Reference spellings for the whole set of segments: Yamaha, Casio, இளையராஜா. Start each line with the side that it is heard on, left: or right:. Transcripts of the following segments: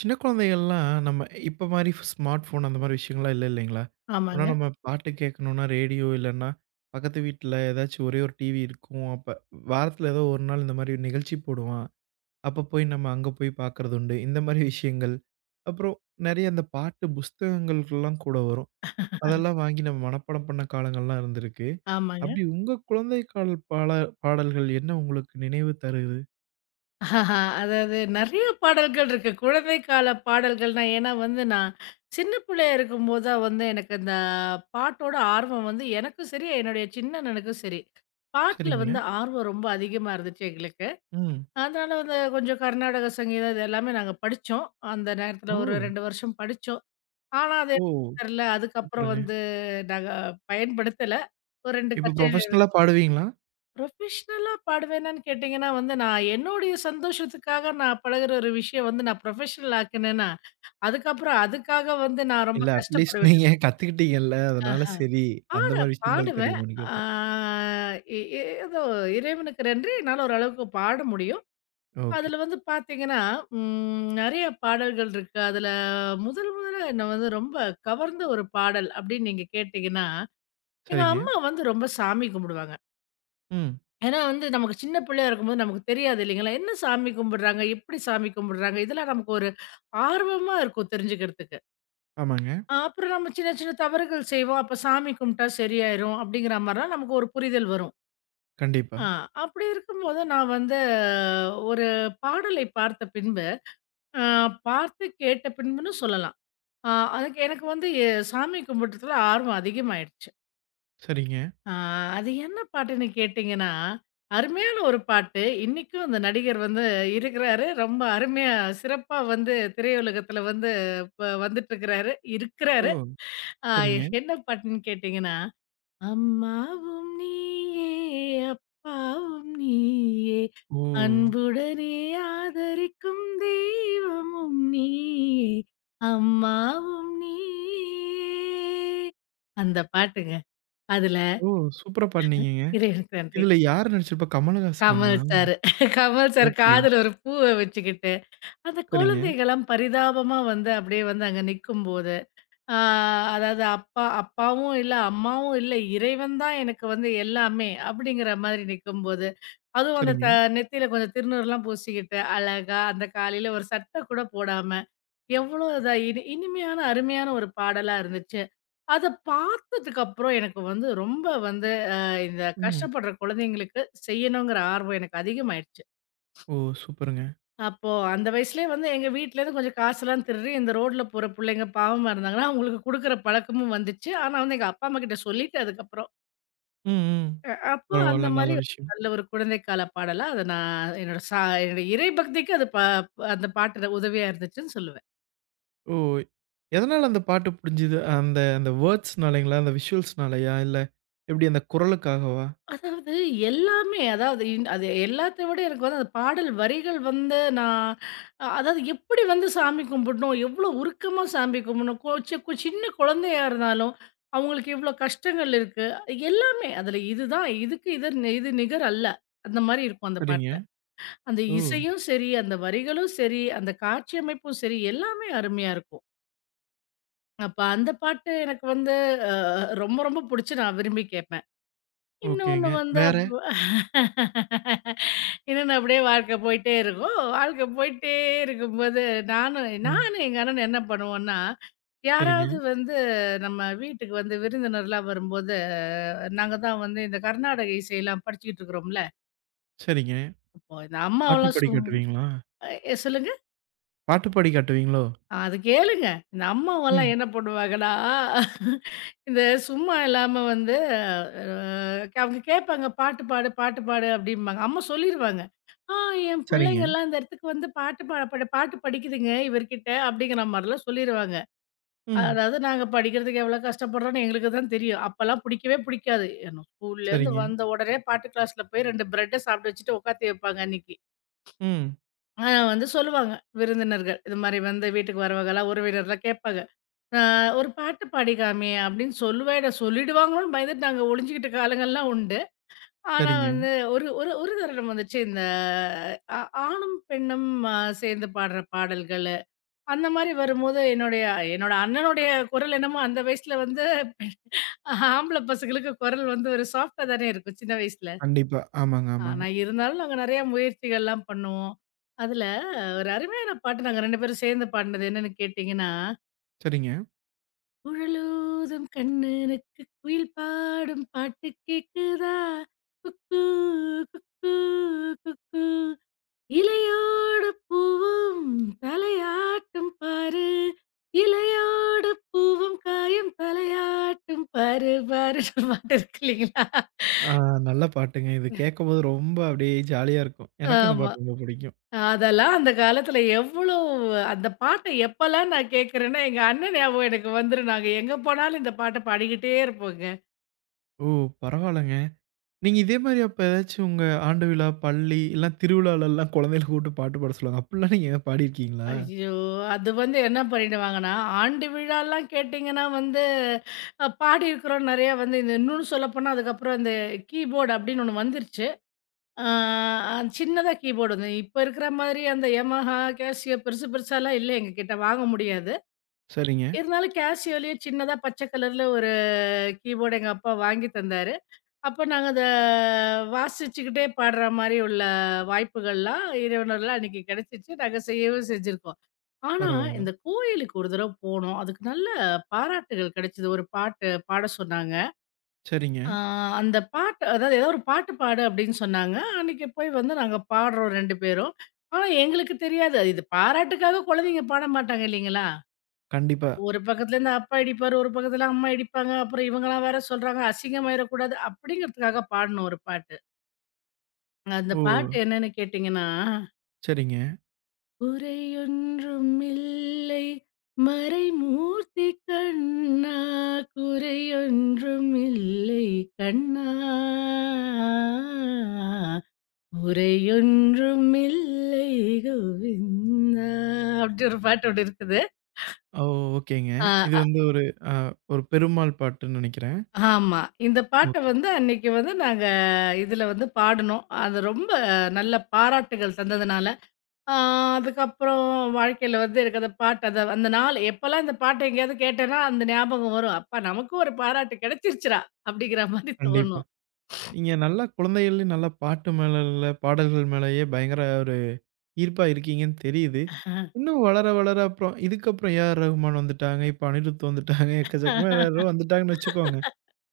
right: சின்ன குழந்தைகள்லாம் நம்ம இப்ப மாரி smart phone அந்த மாரி விஷயங்கள்லாம் இல்ல இல்லைங்களா? ஆனா
left: ஆமாங்க,
right: நம்ம பாட்டு கேட்கணும்னா ரேடியோ இல்லன்னா, பக்கத்து வீட்ல ஏதாச்சும் ஒரே ஒரு டிவி இருக்கும். அப்ப வாரத்துல ஏதோ ஒரு நாள் இந்த மாரி நிகழ்ச்சி போடுவான். அப்ப போய் நம்ம அங்க போய் பார்க்கறது உண்டு. இந்த மாரி விஷயங்கள். அப்புறம் நெறைய அந்த பாட்டு புஸ்தகங்கள்லாம் கூட வரும். அதெல்லாம் வாங்கி நம்ம மனப்பாடம் பண்ண காலங்கள்லாம் இருந்திருக்கு.
left: ஆமாங்க.
right: அப்படி உங்க குழந்தை கால பால பாடல்கள் என்ன உங்களுக்கு நினைவு தருது?
left: ஆஹா, அதாவது நெறைய பாடல்கள் இருக்கு. குழந்தை கால பாடல்கள்னா, ஏன்னா வந்து நான் சின்ன பிள்ளையா இருக்கும்போது தான் வந்து எனக்கு இந்த பாட்டோட ஆர்வம் வந்து எனக்கும் சரி, என்னுடைய சின்ன அண்ணனுக்கும் சரி. பாட்டுல
right: சரிங்க.
left: வந்து ஆர்வம் ரொம்ப அதிகமா இருந்துச்சு எங்களுக்கு.
right: ம்.
left: அதனால வந்து கொஞ்சம் கர்நாடக சங்கீதம் இது எல்லாமே நாங்க படிச்சோம். அந்த நேரத்துல
right: ஓ!
left: ஒரு 2 வருஷம் படிச்சோம். ஆனா அது
right: ஓ!
left: தெர்ல. அதுக்கப்புறம்
right: சூப்பருங்க.
left: வந்து நாங்க பயன்படுத்தல. ஒரு 2
right: இப்ப புரொஃபஷ்னலா பாடுவீங்களா?
left: புரொஃபஷ்னலா பாடுவேனான்னு கேட்டீங்கன்னா வந்து, நான் என்னுடைய சந்தோஷத்துக்காக நான் பழகுற ஒரு விஷயம் வந்து நான் புரொஃபஷ்னல் ஆக்குனேன்னா, அதுக்கப்புறம் அதுக்காக வந்து நான் ரொம்ப
right: இல்ல
left: கஷ்டப்பட
right: அட்லீஸ்ட் நீங்க
left: வேண்டியது.
right: கத்துக்கிட்டீங்கல்ல. அதனால
left: ஆஹா.
right: சரி, அந்த
left: பாட
right: மாரி விஷயங்கள்
left: பாடுவேன்.
right: தெரியுமான்னு
left: ஆ
right: கேட்டேன்.
left: எ எ ஏதோ இறைவனுக்கு நன்றி என்னால ஓரளவுக்கு பாட முடியும்.
right: ஓகே.
left: அதுல வந்து பாத்தீங்கன்னா, நெறைய பாடல்கள் இருக்கு. அதுல முதல் முதல்ல என்ன வந்து ரொம்ப கவர்ந்த ஒரு பாடல் அப்படின்னு நீங்க கேட்டீங்கன்னா, எங்க
right: சரிங்க.
left: அம்மா வந்து ரொம்ப சாமி கும்பிடுவாங்க.
right: ம்.
left: ஏன்னா வந்து நமக்கு சின்ன பிள்ளையா இருக்கும்போது நமக்கு தெரியாது இல்லைங்களா? என்ன சாமி கும்பிடுறாங்க? எப்படி சாமி கும்பிடுறாங்க? இதெல்லாம் நமக்கு ஒரு ஆர்வமா இருக்கும் தெரிஞ்சுக்கிறதுக்கு.
right: ஆமாங்க.
left: அப்புறம் நம்ம சின்ன சின்ன தவறுகள் செய்வோம். அப்ப சாமி கும்பிட்டா சரியாயிரும் அப்படிங்கிற மாரிலாம் நமக்கு ஒரு புரிதல் வரும்.
right: கண்டிப்பா.
left: ஆ அப்படி இருக்கும்போது நான் வந்து ஒரு பாடலை பார்த்த பின்பு, அ பார்த்து கேட்ட பின்புன்னு சொல்லலாம். அதுக்கு எனக்கு வந்து சாமி கும்பிடுறதுல ஆர்வம் அதிகமாயிடுச்சு.
right: சரிங்க.
left: ஆ, அது என்ன பாட்டுன்னு கேட்டீங்கன்னா, அருமையான ஒரு பாட்டு. இன்னைக்கும் அந்த நடிகர் வந்து இருக்கிறாரு. ரொம்ப அருமையா, சிறப்பா வந்து திரையுலகத்துல வந்து இப்ப வந்துட்டுருக்கிறாரு,
right: ஓ!
left: இருக்கிறாரு. அ
right: சரிங்க.
left: என்ன பாட்டுன்னு கேட்டீங்கன்னா, "அம்மாவும் நீயே, அப்பாவும் நீயே,
right: ஓ!
left: அன்புடனே ஆதரிக்கும் தெய்வமும் நீயே, அம்மாவும் நீயே" அந்த பாட்டுங்க. அதுல
right: ஓ! சூப்பரா பாடுனீங்கங்க.
left: இறைவனுக்கு நன்றி.
right: இதுல யார் நடிச்சிருப்பா? கமலஹாசனுங்களா?
left: Kamal sir. Kamal sir
right: okay.
left: காதுல ஒரு பூவ வச்சுக்கிட்டு, அந்த
right: சரிங்க,
left: குழந்தைகள்லாம் பரிதாபமா வந்து அப்படியே வந்து அங்க நிக்கும்போது, ஆ அதாவது அப்பாவும் இல்ல, அம்மாவும் இல்ல, இறைவன் தான் எனக்கு வந்து எல்லாமே அப்படிங்கிற மாதிரி நிக்கும்போது, அதுவும் அந்த
right: சரிங்க.
left: நெத்தியில கொஞ்சம் திருநூறுலாம் பூசிக்கிட்டு, அழகா அந்த காலையில ஒரு சட்டை கூட போடாம, எவ்வளோ இதா இனிமையான, அருமையான ஒரு பாடலா இருந்துச்சு. அத பார்த்ததுக்கு அப்புறம் எனக்கு வந்து ரொம்ப வந்து இந்த
right: ம்.
left: கஷ்டப்படுற குழந்தைங்களுக்கு செய்யணுங்கிற ஆர்வம் எனக்கு அதிகமாயிடுச்சு.
right: ஓ! சூப்பருங்க.
left: அப்போ அந்த வயசுலயே வந்து எங்க வீட்லேருந்து கொஞ்சம் காசெல்லாம் திருடி இந்த ரோட்ல போற புள்ளைங்க பாவமா இருந்தாங்கன்னா, அவங்களுக்கு குடுக்குற பழக்கமும் வந்துச்சு. ஆனா வந்து எங்க அப்பா, அம்மாகிட்ட சொல்லிட்டேன் அதுக்கப்புறம்.
right: ம், ம்.
left: அப்போ அந்த
right: பரவால்ல. நல்ல
left: மாரி
right: விஷயம்.
left: நல்ல ஒரு குழந்தைக்கால பாடலா அத நான் என்னோட இறை பக்திக்கு அது ப அந்த பாட்டு உதவியா இருந்துச்சுன்னு சொல்லுவேன்.
right: ஓ! எதனால அந்த பாட்டு புடிஞ்சது? அந்த அந்த வேர்ட்ஸ்னாலைங்களா? அந்த விஷுவல்ஸ்னாலயா? இல்ல எப்டி அந்த குரலுக்காகவா?
left: அதாவது எல்லாமே அதாவது அது எல்லாத்த விட எனக்கு வந்து அந்த பாடல் வரிகள் வந்து நான் அதாவது எப்படி வந்து சாமி கும்பிடணும், எவ்வளோ உருக்கமா சாமி கும்பிடணும், கொ சி கு சின்ன குழந்தையா இருந்தாலும் அவங்களுக்கு இவ்வளோ கஷ்டங்கள் இருக்கு. எல்லாமே அதில இதுதான் இதுக்கு இது நிகர் அல்ல. அந்த மாரி இருக்கும் அந்த
right: சரிங்க.
left: பாட்டுல. அந்த
right: ஓ!
left: இசையும் சரி, அந்த வரிகளும் சரி, அந்த காட்சி அமைப்பும் சரி, எல்லாமே அருமையா இருக்கும். அப்ப அந்த பாட்டு எனக்கு வந்து அ ரொம்ப ரொம்ப புடிச்சு நான் விரும்பி கேட்பேன். இன்னொன்னு
right: ஓகேங்க.
left: வந்து
right: வேற?
left: அப்படியே வாழ்க்கை போயிட்டே இருக்கும். வாழ்க்கை போயிட்டே இருக்கும்போது, நானும்
right: ம்.
left: நானும் எங்க அண்ணனும் என்ன பண்ணுவோம்னா,
right: சரிங்க,
left: யாராவது வந்து நம்ம வீட்டுக்கு வந்து விருந்தினர்லாம் வரும்போது, நாங்க தான் வந்து இந்த கர்நாடக இசையெல்லாம் படிச்சுக்கிட்டு இருக்கிறோம்ல.
right: சரிங்க.
left: இப்போ இந்த
right: பாட்டு
left: அம்மாவெல்லாம் சொ
right: பாடி காட்டுவீங்களா?
left: அ சொல்லுங்க.
right: பாட்டு பாடி காட்டுவீங்களோ?
left: அது கேளுங்க. இந்த அம்மாவெல்லாம்
right: ம்.
left: என்ன பண்ணுவாங்கன்னா, இந்த சும்மா இல்லாம வந்து அவங்க கேட்பாங்க, "பாட்டு பாடு, பாட்டு பாடு" அப்படிம்பாங்க. அம்மா சொல்லிருவாங்க. "ஆ என்
right: சரிங்க.
left: புள்ளைங்கலாம் இந்த இடத்துக்கு வந்து பாட்டு படிக்குதுங்க இவர்கிட்ட" அப்படிங்கிற மாரிலாம் சொல்லிருவாங்க.
right: ம்.
left: அதாவது நாங்க படிக்கிறதுக்கு எவ்வளோ கஷ்டப்படுறோம்ன்னு எங்களுக்கு தான் தெரியும். அப்பலாம் புடிக்கவே புடிக்காது. ஏன்னா ஸ்கூல்லேருந்து
right: சரிங்க.
left: வந்த உடனே பாட்டு கிளாஸ்ல போய் 2 பிரெட்ட சாப்பிட்டு வச்சுட்டு உட்காத்தி வைப்பாங்க அன்னைக்கு.
right: ம்.
left: ஆனா வந்து சொல்லுவாங்க விருந்தினர்கள், இது மாரி வந்து வீட்டுக்கு வரவங்கலாம் உறவினர்லாம் கேட்பாங்க. "ஆ ஒரு பாட்டு பாடி காமி" அப்படின்னு சொல்லுவேன். சொல்லிடுவாங்களோன்னு பயந்துட்டு நாங்க ஒளிஞ்சுக்கிட்ட காலங்கள்லாம் உண்டு. ஆனா
right: சரிங்க.
left: வந்து ஒரு ஒரு ஒரு தருணம் வந்துச்சு இந்த ஆ ஆணும், பெண்ணும் அ சேர்ந்து பாடுற பாடல்களு, அந்த மாரி வரும்போது என்னோட அண்ணனுடைய குரல் என்னமோ அந்த வயசுல வந்து ஆம்பள பசங்களுக்கு குரல் வந்து ஒரு சாஃப்ட்டா தானே இருக்கும் சின்ன வயசுல.
right: கண்டிப்பா. ஆமாங்க, ஆமாங்க.
left: ஆனா இருந்தாலும் நாங்க நெறைய முயற்சிகள்லாம் பண்ணுவோம். அதுல ஒரு அருமையான பாட்டு நாங்க 2 பேரும் சேர்ந்து பாடுனது என்னன்னு கேட்டீங்கன்னா
right: சரிங்க.
left: உழலூதும் கண்ணனுக்கு குயில் பாடும் பாட்டு கேக்குதா குக்கூ குக்கூ குக்கூ இலையோட பூவும் தலையாட்டும் பாரு இலையோட பூவும் காயும் தலையாட்டும் பாரு பாரு பாட்டு இருக்கு இல்லைங்களா.
right: ஆ. நல்ல பாட்டுங்க. இது கேட்கும்போது ரொம்ப அப்படியே ஜாலியா இருக்கும். எனக்கும் இந்த
left: ஆமா,
right: பாட்டு ரொம்ப பிடிக்கும்.
left: அதெல்லாம் அந்த காலத்துல எவ்வளோ அந்த பாட்டை எப்பெல்லாம் நான் கேட்கறேன்னா எங்க அண்ணன் ஞாபகம் எனக்கு வந்துரும். நாங்க எங்க போனாலும் இந்த பாட்டை பாடிக்கிட்டே இருப்போங்க.
right: ஓ! பரவால்லங்க. நீங்க இதே மாரி அப்ப ஏதாச்சும் உங்க ஆண்டு விழா, பள்ளி இல்ல திருவிழாலலாம் குழந்தைகள கூப்ட்டு பாட்டு பாட சொல்லுவாங்க. அப்படிலாம் நீங்க பாடியிருக்கீங்களா?
left: ஐயோ! அது வந்து என்ன பண்ணிடுவாங்கன்னா, ஆண்டு விழாலாம் கேட்டிங்கன்னா வந்து, பாடியிருக்கிறோம் நெறையா வந்து இந்த இன்னும் சொல்லப்போனா அதுக்கப்புறம் இந்த கீபோர்டு அப்படின்னு ஒண்ணு வந்துருச்சு. சின்னதா கீபோர்டு வந்து இப்ப இருக்கிற மாதிரி அந்த Yamaha, Casio பெருசு பெருசாலாம் இல்ல எங்ககிட்ட வாங்க முடியாது.
right: சரிங்க.
left: இருந்தாலும் Casioலயே சின்னதா பச்சை கலர்ல ஒரு கீபோர்டு எங்க அப்பா வாங்கி தந்தாரு. அப்ப நாங்க அத வாசிச்சுக்கிட்டே பாடுற மாரி உள்ள வாய்ப்புகள்லாம் இறைவனருளால அன்னைக்கு கிடைச்சிச்சு. நாங்க செய்யவும் செஞ்சிருக்கோம். ஆனா,
right: பரவால்ல.
left: இந்த கோயிலுக்கு ஒரு தடவ போனோம். அதுக்கு நல்ல பாராட்டுகள் கிடைச்சது. ஒரு பாட்டு பாட சொன்னாங்க.
right: சரிங்க.
left: ஆ அந்த பாட்டு அதாவது ஏதோ ஒரு பாட்டு பாடு அப்படின்னு சொன்னாங்க. அன்னைக்கு போய் வந்து நாங்க பாடுறோம் 2 பேரும். ஆனா, எங்களுக்கு தெரியாது. அது, இது பாராட்டுக்காக குழந்தைங்க பாட மாட்டாங்க இல்லைங்களா?
right: கண்டிப்பா.
left: ஒரு பக்கத்துலேருந்து அப்பா இடிப்பாரு, ஒரு பக்கத்துல அம்மா இடிப்பாங்க. அப்புறம் இவங்கலாம் வேற சொல்றாங்க, அசிங்கமாயிரக்கூடாது அப்படிங்கிறதுக்காக பாடுனோம் ஒரு பாட்டு. அந்த
right: ஓ!
left: பாட்டு என்னன்னு கேட்டீங்கன்னா,
right: சரிங்க.
left: "குறையொன்றும் இல்லை மறைமூர்த்தி கண்ணா, குறையொன்றும் இல்லை கண்ணா, குறையொன்றும் இல்லை கோவிந்தா" அப்படி ஒரு பாட்டு ஒண்ணு இருக்குது.
right: ஓ! ஓகேங்க.
left: அ
right: இது
left: அ
right: வந்து ஒரு அ ஒரு பெருமாள் பாட்டுன்னு நெனைக்கிறேன்.
left: ஆமா. இந்த பாட்ட
right: ஓகே.
left: வந்து அன்னைக்கு வந்து நாங்க இதுல வந்து பாடுனோம். அது ரொம்ப நல்ல பாராட்டுகள் தந்ததுனால ஆ அதுக்கப்புறம் வாழ்க்கையில வந்து எனக்கு அந்த பாட்டு அந்த அந்த நாள் எப்பல்லாம் இந்த பாட்டை எங்கேயாவது கேட்டேன்னா அந்த ஞாபகம் வரும். அப்பா நமக்கும் ஒரு பாராட்டு கிடைச்சிருச்சுடா! அப்படிங்கிற மாரி
right: கண்டிப்பா.
left: தோணும்.
right: நீங்க நல்லா குழந்தைகள்லயும் நல்லா பாட்டு மேல உள்ள பாடல்கள் மேலேயே பயங்கர ஒரு ஈர்ப்பா இருக்கீங்கன்னு தெரியுது. இன்னும் வளர வளர அப்புறம் இதுக்கப்புறம் ஏஆர் ரகுமான் வந்துட்டாங்க. இப்ப அனிருத் வந்துட்டாங்க. எக்கச்சக்கமா எல்லாரும் வந்துட்டாங்கன்னு வச்சுக்கோங்க.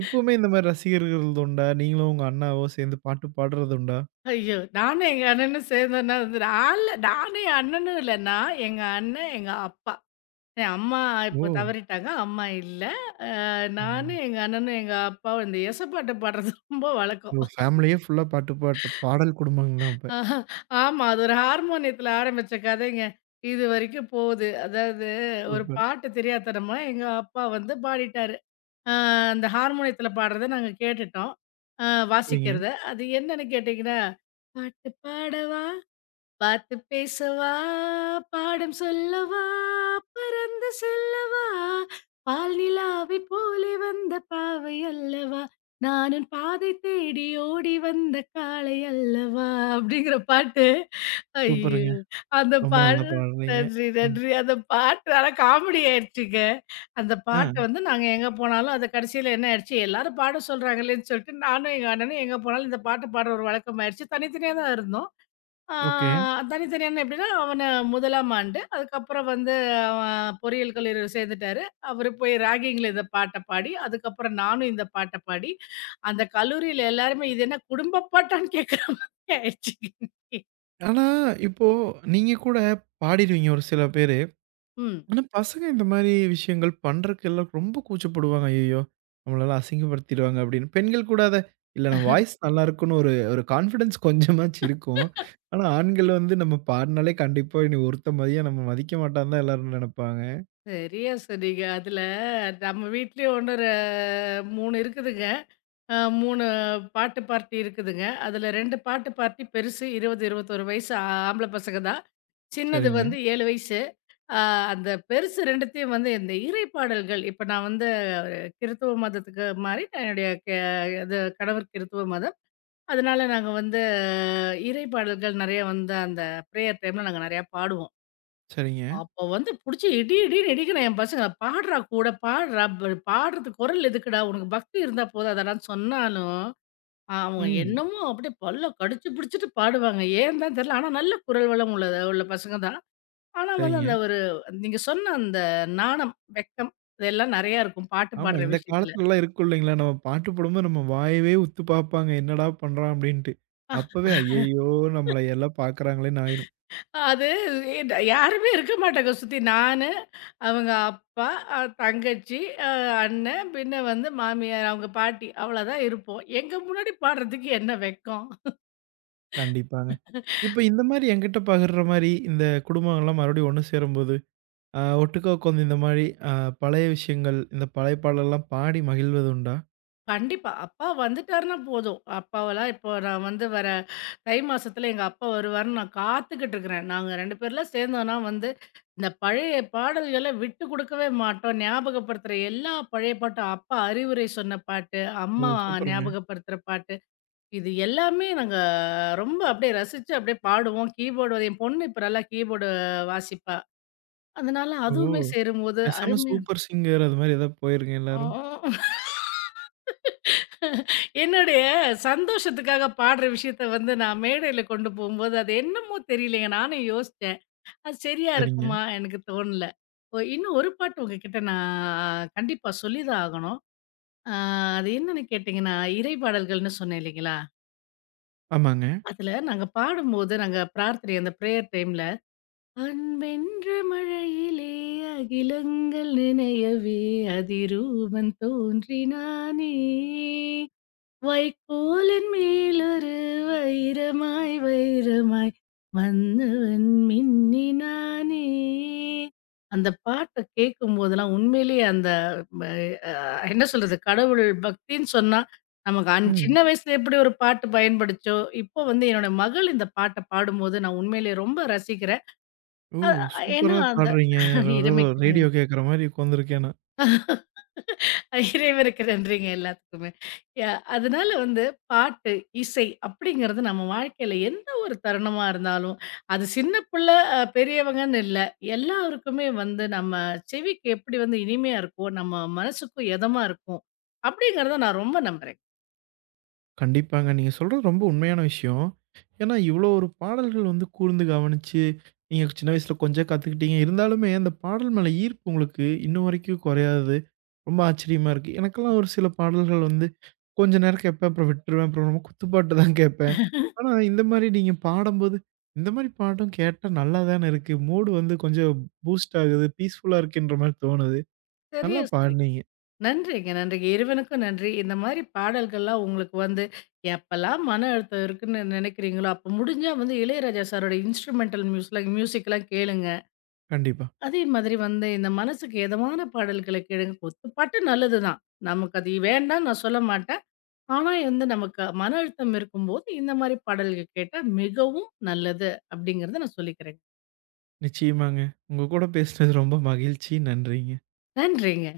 right: இப்பவுமே இந்த மாரி ரசிகர்கள் உண்டா? நீங்களும் உங்க அண்ணாவோ சேர்ந்து பாட்டு பாடுறது உண்டா?
left: ஐயோ! நானும் எங்க அண்ணனும் சேர்ந்தோன்னா வந்து நான் இல்ல நானும் என் அண்ணனும் இல்ல. நான், எங்க அண்ணன், எங்க அப்பா. என் அம்மா
right: ஓ!
left: இப்போ தவறிட்டாங்க. அம்மா இல்ல. அ நானு,
right: ம்.
left: எங்க அண்ணனும், எங்க அப்பாவும் இந்த எசப்பாட்டு பாடுறது ரொம்ப வழக்கம்.
right: ஓ! ஃபேமிலியே ஃபுல்லா பாட்டு பாட்டு பாடல் குடும்பம் தான் அப்ப.
left: ஆஹா, ஆமா. அது ஒரு ஹார்மோனியத்துல ஆரம்பிச்ச கதைங்க. இதுவரைக்கும் போகுது. அதாவது ஒரு
right: சூப்பர்.
left: பாட்டு தெரியாத்தனமா எங்க அப்பா வந்து பாடிட்டாரு. அ அந்த ஹார்மோனியத்துல பாடுறத நாங்க கேட்டுட்டோம். அ
right: சரிங்க.
left: வாசிக்கிறத. அது என்னன்னு கேட்டீங்கன்னா, "பாட்டு பாடவா? பார்த்து பேசவா, பாடம் சொல்லவா, பறந்து செல்லவா, பால் நிலாவை போலே வந்த பாவை அல்லவா, நான் உன் பாதை தேடி ஓடி வந்த காளை அல்லவா, அப்படிங்கிற பாட்டு. ஐயோ!
right: சூப்பருங்க.
left: அந்த
right: ரொம்ப நல்லா
left: பாடல்
right: பாடுறீங்க.
left: நன்றி,
right: ம்.
left: நன்றி. அந்த பாட்டு ஆனா காமெடி ஆயிடுச்சுங்க. அந்த
right: ஆ.
left: பாட்ட வந்து நாங்க எங்க போனாலும் அது கடைசியில என்ன ஆயிடுச்சு, எல்லாரும் பாட சொல்றாங்களேன்னு சொல்லிட்டு, நானும் எங்க அண்ணனும் எங்க போனாலும் இந்த பாட்டு பாடுற ஒரு வழக்கம் ஆயிடுச்சு. தனித்தனியா தான் இருந்தோம். ஆ
right: ஓகே.
left: தனித்தனியான எப்படின்னா, அவன 1ஆம் ஆண்டு. அதுக்கப்புறம் வந்து அவன் பொறியியல் கல்லூரியில சேர்ந்துட்டாரு. அவரு போய் ராகிங்கில இந்த பாட்ட பாடி, அதுக்கப்புறம் நானும் இந்த பாட்ட பாடி, அந்த கல்லூரியில எல்லாருமே இது என்ன குடும்ப பாட்டான்னு கேட்குற மாதிரி ஆயிடுச்சுங்க.
right: ஆனா, இப்போ நீங்க கூட பாடிருவீங்க ஒரு சில பேரு.
left: ம்.
right: ஆனா, பசங்க இந்த மாரி விஷயங்கள் பண்றதுக்கெல்லாம் ரொம்ப கூச்சப்படுவாங்க. ஐயய்யோ! நம்மளலாம் அசிங்கப்படுத்திருவாங்க அப்படின்னு. பெண்கள் கூட அத இல்ல நம்ம வாய்ஸ் நல்லா இருக்குன்னு ஒரு ஒரு கான்ஃபிடன்ஸ் கொஞ்சமாச்சும் இருக்கும். ஆனா, ஆண்கள் வந்து நம்ம பாடுனாலே கண்டிப்பா இனி ஒருத்தன் மதியா நம்ம மதிக்க மாட்டான்னு தான் எல்லாரும் நெனைப்பாங்க.
left: சரியா சொன்னீங்க. அதுல நம்ம வீட்லயும் இன்னொரு 3 இருக்குதுங்க. 3 பாட்டு பார்ட்டி இருக்குதுங்க. அதுல 2 பாட்டு பார்ட்டி பெருசு 20, 21 வயசு ஆம்பள பசங்க தான். சின்னது
right: சரிங்க,
left: வந்து 7 வயசு. அ அந்த பெருசு 2த்தையும் வந்து இந்த இறை பாடல்கள் இப்ப நான் வந்து ஒரு கிறித்துவ மதத்துக்கு மாறி நான் என்னுடைய இது கணவர் கிறித்துவ மதம். அதனால நாங்க வந்து இறை பாடல்கள் நெறைய வந்து அந்த பிரேயர் டைம்ல நாங்க நெறையா பாடுவோம்.
right: சரிங்க.
left: அப்போ வந்து புடிச்சு இடி இடின்னு இடிக்கிற என் பசங்கள, "பாடுறா கூட, பாடுறா! பாடுறது குரல் எதுக்குடா? உனக்கு பக்தி இருந்தா போதாதாடான்னு" சொன்னாலும் அவங்க
right: ம்.
left: என்னமோ அப்படியே பல்ல கடிச்சு பிடிச்சுட்டு பாடுவாங்க. ஏன் தான் தெரியல. ஆனா நல்ல குரல் வளம் உள்ள பசங்க தான். ஆனா வந்து
right: சரிங்க.
left: அந்த ஒரு நீங்க சொன்ன அந்த நாணம், வெட்கம் இதெல்லாம் நெறையா இருக்கும் பாட்டு
right: ஆமா.
left: பாடுற
right: இந்த
left: விஷயத்துல.
right: காலத்துலலாம் இருக்கும் இல்லைங்களா? நம்ம பாட்டு போடும்போது நம்ம வாயவே உத்து பார்ப்பாங்க. என்னடா பண்றான்? அப்படின்ட்டு.
left: அஹ்,
right: அப்பவே ஐயய்யோ! நம்மள எல்லாம் பார்க்குறாங்களேன்னு ஆயிரும்.
left: அது என்ட யாருமே இருக்க மாட்டாங்க சுத்தி. நானு, அவங்க அப்பா, தங்கச்சி, அ அண்ணன், பின்ன வந்து மாமியார் அவங்க பாட்டி அவ்வளோதான் இருப்போம். எங்க முன்னாடி பாடுறதுக்கு என்ன வெட்கம்?
right: கண்டிப்பாங்க. இப்ப இந்த மாரி என்கிட்ட பகிர்ற மாரி, இந்த குடும்பங்கள்லாம் மறுபடியும் ஒண்ணு சேரும்போது, அ ஒட்டுக்கா உட்காந்து இந்த மாரி அ பழைய விஷயங்கள், இந்த பழைய பாடலெல்லாம் பாடி மகிழ்வது உண்டா?
left: கண்டிப்பா. அப்பா வந்துட்டாருன்னா போதும். அப்பாவெல்லாம் இப்போ நான் வந்து வர தை மாசத்துல எங்க அப்பா வருவாருன்னு நான் காத்துக்கிட்டு இருக்கிறேன். நாங்க 2 பேர்லாம் சேர்ந்தோம்னா வந்து, இந்த பழைய பாடல்கள விட்டு கொடுக்கவே மாட்டோம். ஞாபகப்படுத்துற எல்லா பழைய பாட்டும், அப்பா அறிவுரை சொன்ன பாட்டு, அம்மா
right: ஓ! சூப்பருங்க.
left: ஞாபகப்படுத்துற பாட்டு, இது எல்லாமே நாங்க ரொம்ப அப்படியே ரசிச்சு அப்படியே பாடுவோம். கீபோர்டு என் பொண்ணு இப்ப நல்லா கீபோர்டு வாசிப்பா. அதனால
right: ஓ!
left: அதுவுமே சேரும்போது
right: பேசாம
left: அருமையா.
right: சூப்பர் சிங்கர் அது மாரி ஏதாவது போயிருங்க
left: ஆ.
right: எல்லாரும்.
left: என்னுடைய சந்தோஷத்துக்காக பாடுற விஷயத்த வந்து நான் மேடையில கொண்டு போம்போது, அது என்னமோ தெரியலங்க. நானும் யோசிச்சேன். அது சரியா
right: சரிங்க.
left: இருக்குமா? எனக்கு தோணல. இன்னும் ஒரு பாட்டு உங்ககிட்ட நான் கண்டிப்பா சொல்லி தான் ஆகணும். அ அது என்னன்னு கேட்டீங்கன்னா, இறை பாடல்கள்னு சொன்னேன் இல்லைங்களா?
right: ஆமாங்க.
left: அதுல நாங்க பாடும்போது, நாங்க பிரார்த்தனை அந்த பிரேயர் டைம்ல, "அன்பென்ற மழையிலே அகிலங்கள் நினையவே அதிரூபன் தோன்றினானே." வைக்கோலின் மேலொரு வைரமாய் வைரமாய் வந்தவன் மின்னினானே. அந்த பாட்டை கேட்கும் போதெல்லாம் உண்மையிலேயே அந்த ம, என்ன சொல்றது கடவுள் பக்தின்னு சொன்னா நமக்கு
right: ம்.
left: சின்ன வயசுல எப்படி ஒரு பாட்டு பயன்படுச்சோ, இப்போ வந்து என்னோட மகள் இந்த பாட்டை பாடும்போது நான் உண்மையிலேயே ரொம்ப ரசிக்கிறேன்.
right: ஓ!
left: ஏன்னா
right: சூப்பரா
left: அந்த
right: பாடுறீங்க.
left: இறைமைக்கு
right: ரேடியோ கேட்குற மாரி உட்காந்துருக்கேன் நான்.
left: இறைவனுக்கு நன்றிங்க எல்லாத்துக்குமே. ய அதனால வந்து பாட்டு, இசை அப்படிங்கிறது நம்ம வாழ்க்கையில எந்த ஒரு தருணமா இருந்தாலும், அது சின்ன பிள்ளை, பெரியவங்கன்னு இல்ல. எல்லாருக்குமே வந்து நம்ம செவிக்கு எப்படி வந்து இனிமையா இருக்கோ, நம்ம மனசுக்கும் எதமா இருக்கும், அப்படிங்கிறத நான் ரொம்ப நம்புறேன்.
right: கண்டிப்பாங்க. நீங்க சொல்றது ரொம்ப உண்மையான விஷயம். ஏன்னா, இவ்வளோ ஒரு பாடல்கள் வந்து கூர்ந்து கவனிச்சு, நீங்க சின்ன வயசுல கொஞ்சம் கத்துக்கிட்டீங்க. இருந்தாலுமே அந்த பாடல் மேல ஈர்ப்பு உங்களுக்கு இன்னும் வரைக்கும் குறையாது. ரொம்ப ஆச்சரியமா இருக்கு. எனக்கெல்லாம் ஒரு சில பாடல்கள் வந்து கொஞ்ச நேரம் கேட்பேன். அப்புறம் விட்டுருவேன். அப்புறம் ரொம்ப குத்துப்பாட்டு தான் கேட்பேன். ஆனா, இந்த மாரி நீங்க பாடும்போது, இந்த மாரி பாட்டும் கேட்டா நல்லா தானே இருக்கு. மூடு வந்து கொஞ்சம் பூஸ்ட் ஆகுது. பீஸ்ஃபுல்லா இருக்குன்ற மாரி தோணுது. நல்லா
left: சரியா சொன்னீங்க.
right: பாடுனீங்க.
left: நன்றிங்க, நன்றிங்க. இறைவனுக்கும் நன்றி. இந்த மாரி பாடல்கள்லாம் உங்களுக்கு வந்து எப்பலாம் மன அழுத்தம் இருக்குன்னு நினைக்கிறீங்களோ, அப்ப முடிஞ்சா வந்து இளையராஜா சாரோட இன்ஸ்ட்ருமென்டல் மியூசிக்லாம் கேளுங்க.
right: கண்டிப்பா.
left: அதே மாதிரி வந்து இந்த மனசுக்கு எதமான பாடல்கள கேளுங்க. ஒத்து பாட்டு நல்லதுதான். நமக்கு அது வேண்டான்னு நான் சொல்ல மாட்டேன். ஆனா வந்து நமக்கு மன அழுத்தம் இருக்கும்போது, இந்த மாரி பாடல்கள் கேட்டா மிகவும் நல்லது. அப்படிங்கிறத நான் சொல்லிக்கிறேங்க.
right: நிச்சயமாங்க. உங்க கூட பேசினது ரொம்ப மகிழ்ச்சி. நன்றிங்க.
left: நன்றிங்க.